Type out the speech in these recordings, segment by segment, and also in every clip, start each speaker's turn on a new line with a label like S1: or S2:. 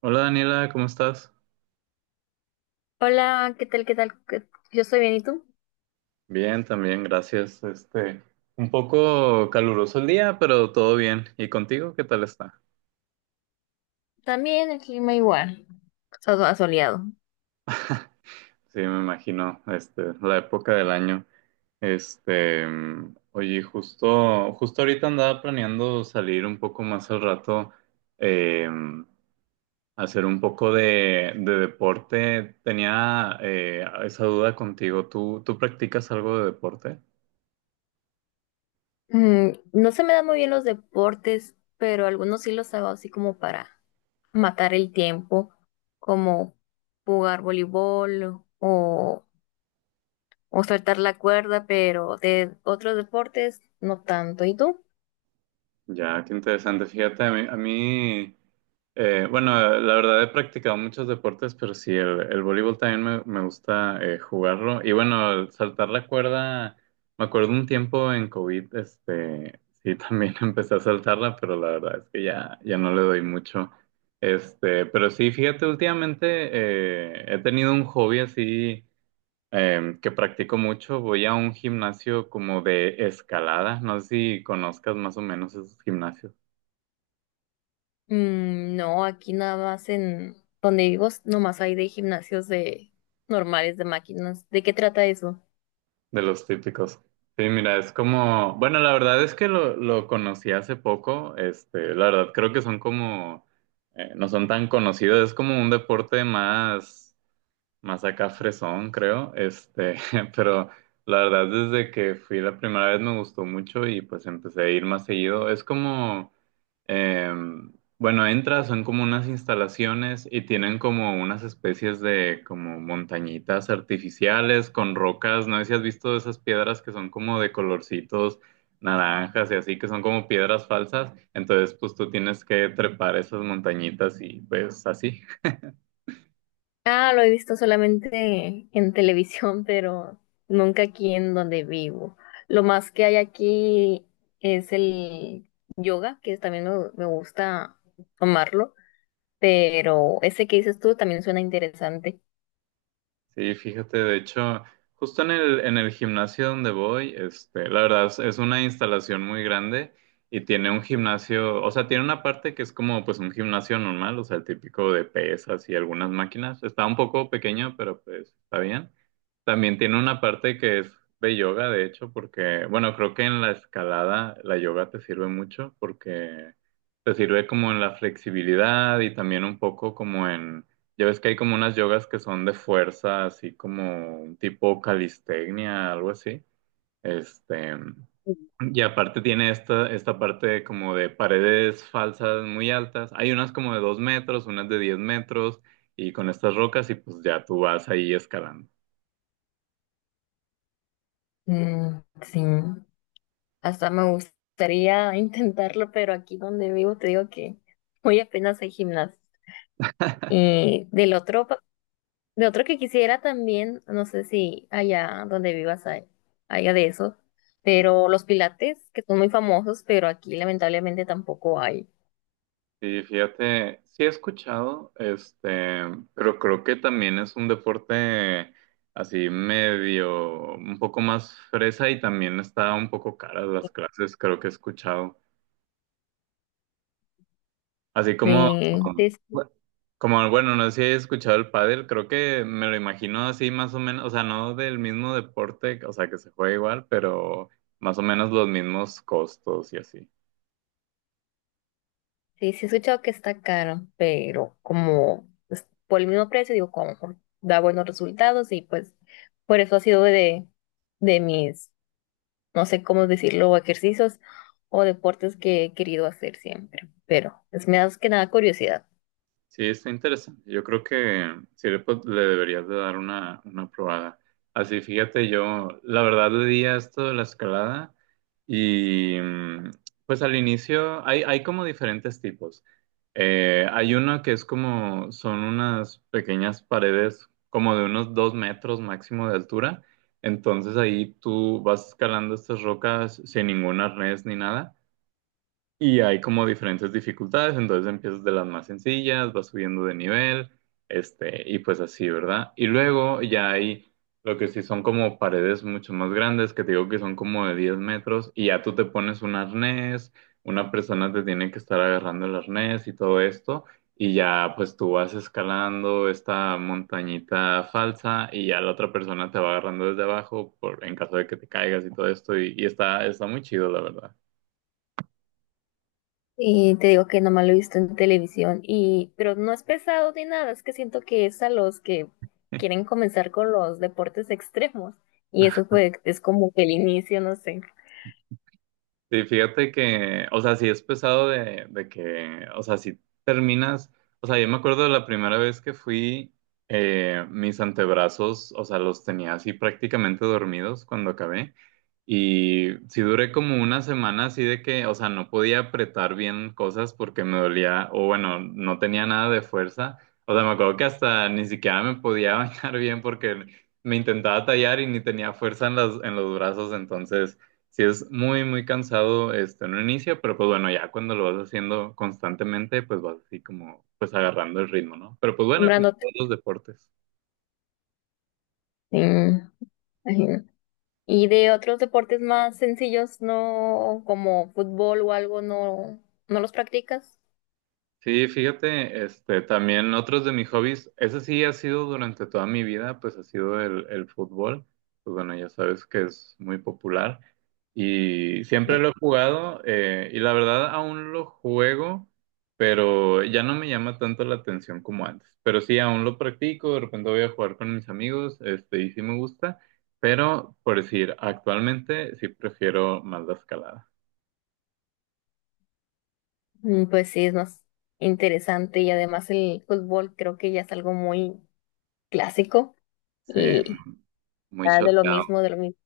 S1: Hola Daniela, ¿cómo estás?
S2: Hola, ¿qué tal? Yo estoy bien, ¿y tú?
S1: Bien, también, gracias. Un poco caluroso el día, pero todo bien. ¿Y contigo qué tal está?
S2: También el clima igual, asoleado.
S1: Sí, me imagino, la época del año. Oye, justo ahorita andaba planeando salir un poco más al rato, eh, mm, hacer un poco de deporte. Tenía esa duda contigo. ¿Tú practicas algo de deporte?
S2: No se me dan muy bien los deportes, pero algunos sí los hago así como para matar el tiempo, como jugar voleibol o, o saltar la cuerda, pero de otros deportes no tanto. ¿Y tú?
S1: Ya, qué interesante. Fíjate, a mí bueno, la verdad he practicado muchos deportes, pero sí, el voleibol también me gusta jugarlo. Y bueno, el saltar la cuerda, me acuerdo un tiempo en COVID, sí, también empecé a saltarla, pero la verdad es que ya, ya no le doy mucho. Pero sí, fíjate, últimamente he tenido un hobby así que practico mucho. Voy a un gimnasio como de escalada. No sé si conozcas más o menos esos gimnasios
S2: Mm, no, aquí nada más en donde vivo, nomás hay de gimnasios de normales, de máquinas. ¿De qué trata eso?
S1: de los típicos. Sí, mira, es como, bueno, la verdad es que lo conocí hace poco. La verdad creo que son como, no son tan conocidos. Es como un deporte más acá fresón, creo. Pero la verdad desde que fui la primera vez me gustó mucho y pues empecé a ir más seguido. Es como Eh, bueno, entras, son como unas instalaciones y tienen como unas especies de como montañitas artificiales con rocas. No sé si has visto esas piedras que son como de colorcitos naranjas y así, que son como piedras falsas. Entonces, pues tú tienes que trepar esas montañitas y pues así.
S2: Ah, lo he visto solamente en televisión, pero nunca aquí en donde vivo. Lo más que hay aquí es el yoga, que también me gusta tomarlo, pero ese que dices tú también suena interesante.
S1: Sí, fíjate, de hecho, justo en el gimnasio donde voy, la verdad es una instalación muy grande y tiene un gimnasio, o sea, tiene una parte que es como pues un gimnasio normal, o sea, el típico de pesas y algunas máquinas. Está un poco pequeño, pero pues está bien. También tiene una parte que es de yoga, de hecho, porque, bueno, creo que en la escalada la yoga te sirve mucho porque te sirve como en la flexibilidad y también un poco como en ya ves que hay como unas yogas que son de fuerza, así como un tipo calistenia, algo así. Este, y aparte tiene esta parte como de paredes falsas muy altas. Hay unas como de 2 metros, unas de 10 metros, y con estas rocas, y pues ya tú vas ahí escalando.
S2: Mm, sí, hasta me gustaría intentarlo, pero aquí donde vivo te digo que hoy apenas hay gimnasio. Y del otro De otro que quisiera también, no sé si allá donde vivas hay, haya de eso, pero los pilates, que son muy famosos, pero aquí lamentablemente tampoco hay.
S1: Sí, fíjate, sí he escuchado, pero creo que también es un deporte así medio, un poco más fresa y también está un poco caras las clases, creo que he escuchado. Así como,
S2: Sí, sí,
S1: bueno, como, Bueno, no sé si he escuchado el pádel, creo que me lo imagino así más o menos, o sea, no del mismo deporte, o sea, que se juega igual, pero más o menos los mismos costos y así.
S2: sí, sí he escuchado que está caro, pero como pues, por el mismo precio, digo, da buenos resultados y pues por eso ha sido de mis no sé cómo decirlo, ejercicios o deportes que he querido hacer siempre, pero es me da más que nada curiosidad.
S1: Sí, está interesante. Yo creo que sí le deberías de dar una probada. Así, fíjate, yo la verdad le di a esto de la escalada y pues al inicio hay como diferentes tipos. Hay uno que es como, son unas pequeñas paredes como de unos 2 metros máximo de altura. Entonces ahí tú vas escalando estas rocas sin ningún arnés ni nada. Y hay como diferentes dificultades, entonces empiezas de las más sencillas, vas subiendo de nivel, y pues así, ¿verdad? Y luego ya hay lo que sí son como paredes mucho más grandes, que te digo que son como de 10 metros, y ya tú te pones un arnés, una persona te tiene que estar agarrando el arnés y todo esto, y ya pues tú vas escalando esta montañita falsa, y ya la otra persona te va agarrando desde abajo por, en caso de que te caigas y todo esto, y está muy chido, la verdad.
S2: Y te digo que nomás lo he visto en televisión y pero no es pesado ni nada, es que siento que es a los que quieren comenzar con los deportes extremos y eso fue es como que el inicio, no sé,
S1: Sí, fíjate que, o sea, sí es pesado de que, o sea, si terminas, o sea, yo me acuerdo de la primera vez que fui, mis antebrazos, o sea, los tenía así prácticamente dormidos cuando acabé. Y sí duré como una semana así de que, o sea, no podía apretar bien cosas porque me dolía, o bueno, no tenía nada de fuerza. O sea, me acuerdo que hasta ni siquiera me podía bañar bien porque me intentaba tallar y ni tenía fuerza en las, en los brazos, entonces sí es muy, muy cansado en un inicio, pero pues bueno, ya cuando lo vas haciendo constantemente, pues vas así como, pues agarrando el ritmo, ¿no? Pero pues bueno, como en
S2: nombrándote.
S1: todos los deportes.
S2: Sí, imagino. Y de otros deportes más sencillos, no como fútbol o algo, no los practicas.
S1: Sí, fíjate, también otros de mis hobbies, ese sí ha sido durante toda mi vida, pues ha sido el fútbol, pues bueno, ya sabes que es muy popular y siempre
S2: Sí.
S1: lo he jugado y la verdad aún lo juego, pero ya no me llama tanto la atención como antes, pero sí, aún lo practico, de repente voy a jugar con mis amigos, y sí me gusta, pero por decir, actualmente sí prefiero más la escalada,
S2: Mm, pues sí, es más interesante y además el fútbol creo que ya es algo muy clásico
S1: sí,
S2: y
S1: muy
S2: ya de lo
S1: choteado,
S2: mismo, de lo mismo.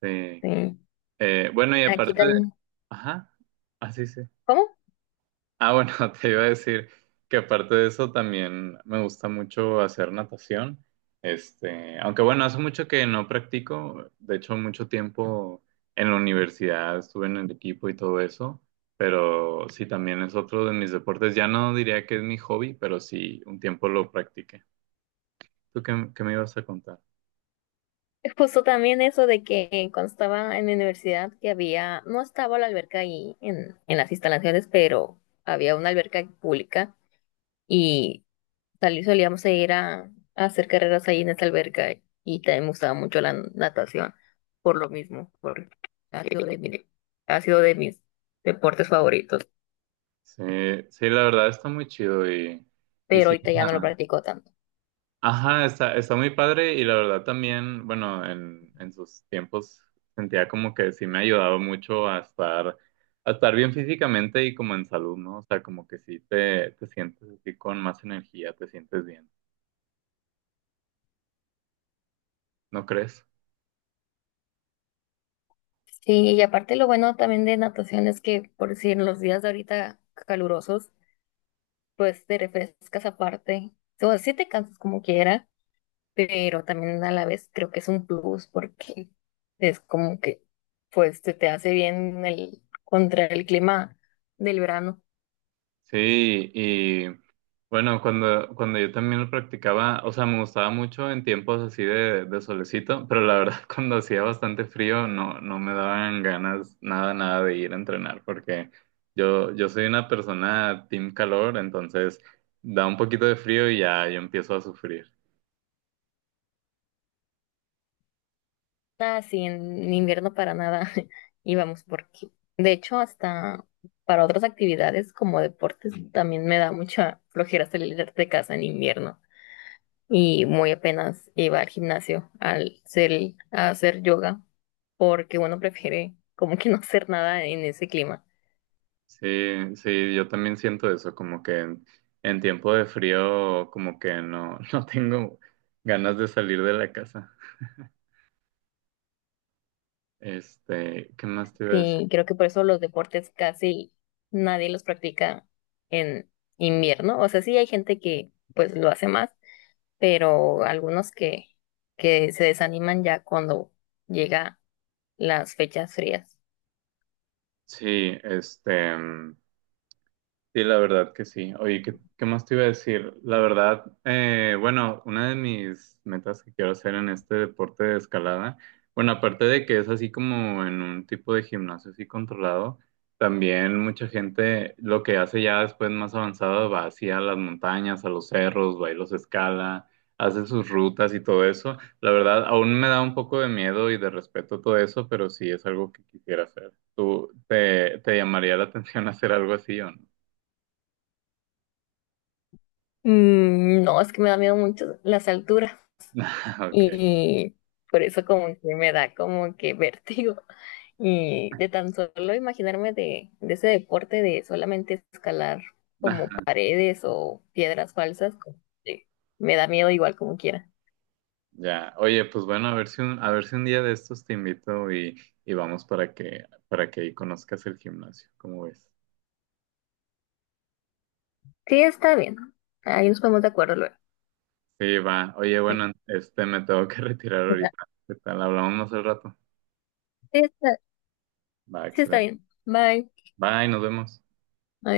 S1: sí.
S2: Sí.
S1: Bueno, y
S2: Aquí
S1: aparte...
S2: también,
S1: Ajá, así sí. Sí.
S2: ¿cómo?
S1: Ah, bueno, te iba a decir que aparte de eso también me gusta mucho hacer natación. Aunque bueno, hace mucho que no practico, de hecho mucho tiempo en la universidad estuve en el equipo y todo eso, pero sí también es otro de mis deportes. Ya no diría que es mi hobby, pero sí un tiempo lo practiqué. ¿Tú qué me ibas a contar?
S2: Justo también eso de que cuando estaba en la universidad que había, no estaba la alberca ahí en las instalaciones, pero había una alberca pública y salí, solíamos ir a hacer carreras ahí en esa alberca y también me gustaba mucho la natación por lo mismo, porque ha sido ha sido de mis deportes favoritos,
S1: Sí, sí, la verdad está muy chido y
S2: pero
S1: sí.
S2: ahorita ya no lo practico tanto.
S1: Ajá, está muy padre y la verdad también, bueno, en sus tiempos sentía como que sí me ayudaba mucho a estar, bien físicamente y como en salud, ¿no? O sea, como que sí te sientes así con más energía, te sientes bien, ¿no crees?
S2: Sí, y aparte lo bueno también de natación es que, por decir, en los días de ahorita calurosos, pues te refrescas aparte. O sea, sí te cansas como quiera, pero también a la vez creo que es un plus porque es como que pues te hace bien el, contra el clima del verano.
S1: Sí, y bueno, cuando yo también lo practicaba, o sea, me gustaba mucho en tiempos así de solecito, pero la verdad cuando hacía bastante frío no, no me daban ganas nada, nada de ir a entrenar, porque yo soy una persona team calor, entonces da un poquito de frío y ya yo empiezo a sufrir.
S2: Así en invierno para nada íbamos porque de hecho hasta para otras actividades como deportes también me da mucha flojera salir de casa en invierno y muy apenas iba al gimnasio al ser, a hacer yoga porque uno prefiere como que no hacer nada en ese clima.
S1: Sí, sí, yo también siento eso, como que en tiempo de frío como que no, no tengo ganas de salir de la casa. ¿Qué más te iba a...
S2: Y creo que por eso los deportes casi nadie los practica en invierno. O sea, sí hay gente que pues lo hace más, pero algunos que se desaniman ya cuando llega las fechas frías.
S1: Sí, sí, la verdad que sí. Oye, ¿qué más te iba a decir? La verdad, bueno, una de mis metas que quiero hacer en este deporte de escalada, bueno, aparte de que es así como en un tipo de gimnasio así controlado, también mucha gente lo que hace ya después más avanzado va hacia las montañas, a los cerros, va y los escala, hace sus rutas y todo eso. La verdad, aún me da un poco de miedo y de respeto todo eso, pero sí es algo que quisiera hacer. ¿Tú te llamaría la atención hacer algo así o no?
S2: Mm, no, es que me da miedo mucho las alturas
S1: Ok,
S2: y por eso como que me da como que vértigo. Y de tan solo imaginarme de ese deporte de solamente escalar como
S1: ajá,
S2: paredes o piedras falsas, como que me da miedo igual como quiera.
S1: ya. Oye, pues bueno, a ver si un, día de estos te invito y vamos para que ahí conozcas el gimnasio, ¿cómo ves?
S2: Sí, está bien. Ahí nos ponemos de acuerdo luego.
S1: Sí, va. Oye,
S2: Bueno,
S1: bueno, me tengo que retirar ahorita. ¿Qué tal? Hablamos más al rato.
S2: sí, está,
S1: Va,
S2: sí está
S1: excelente.
S2: bien. Bye.
S1: Bye, nos vemos.
S2: Adiós.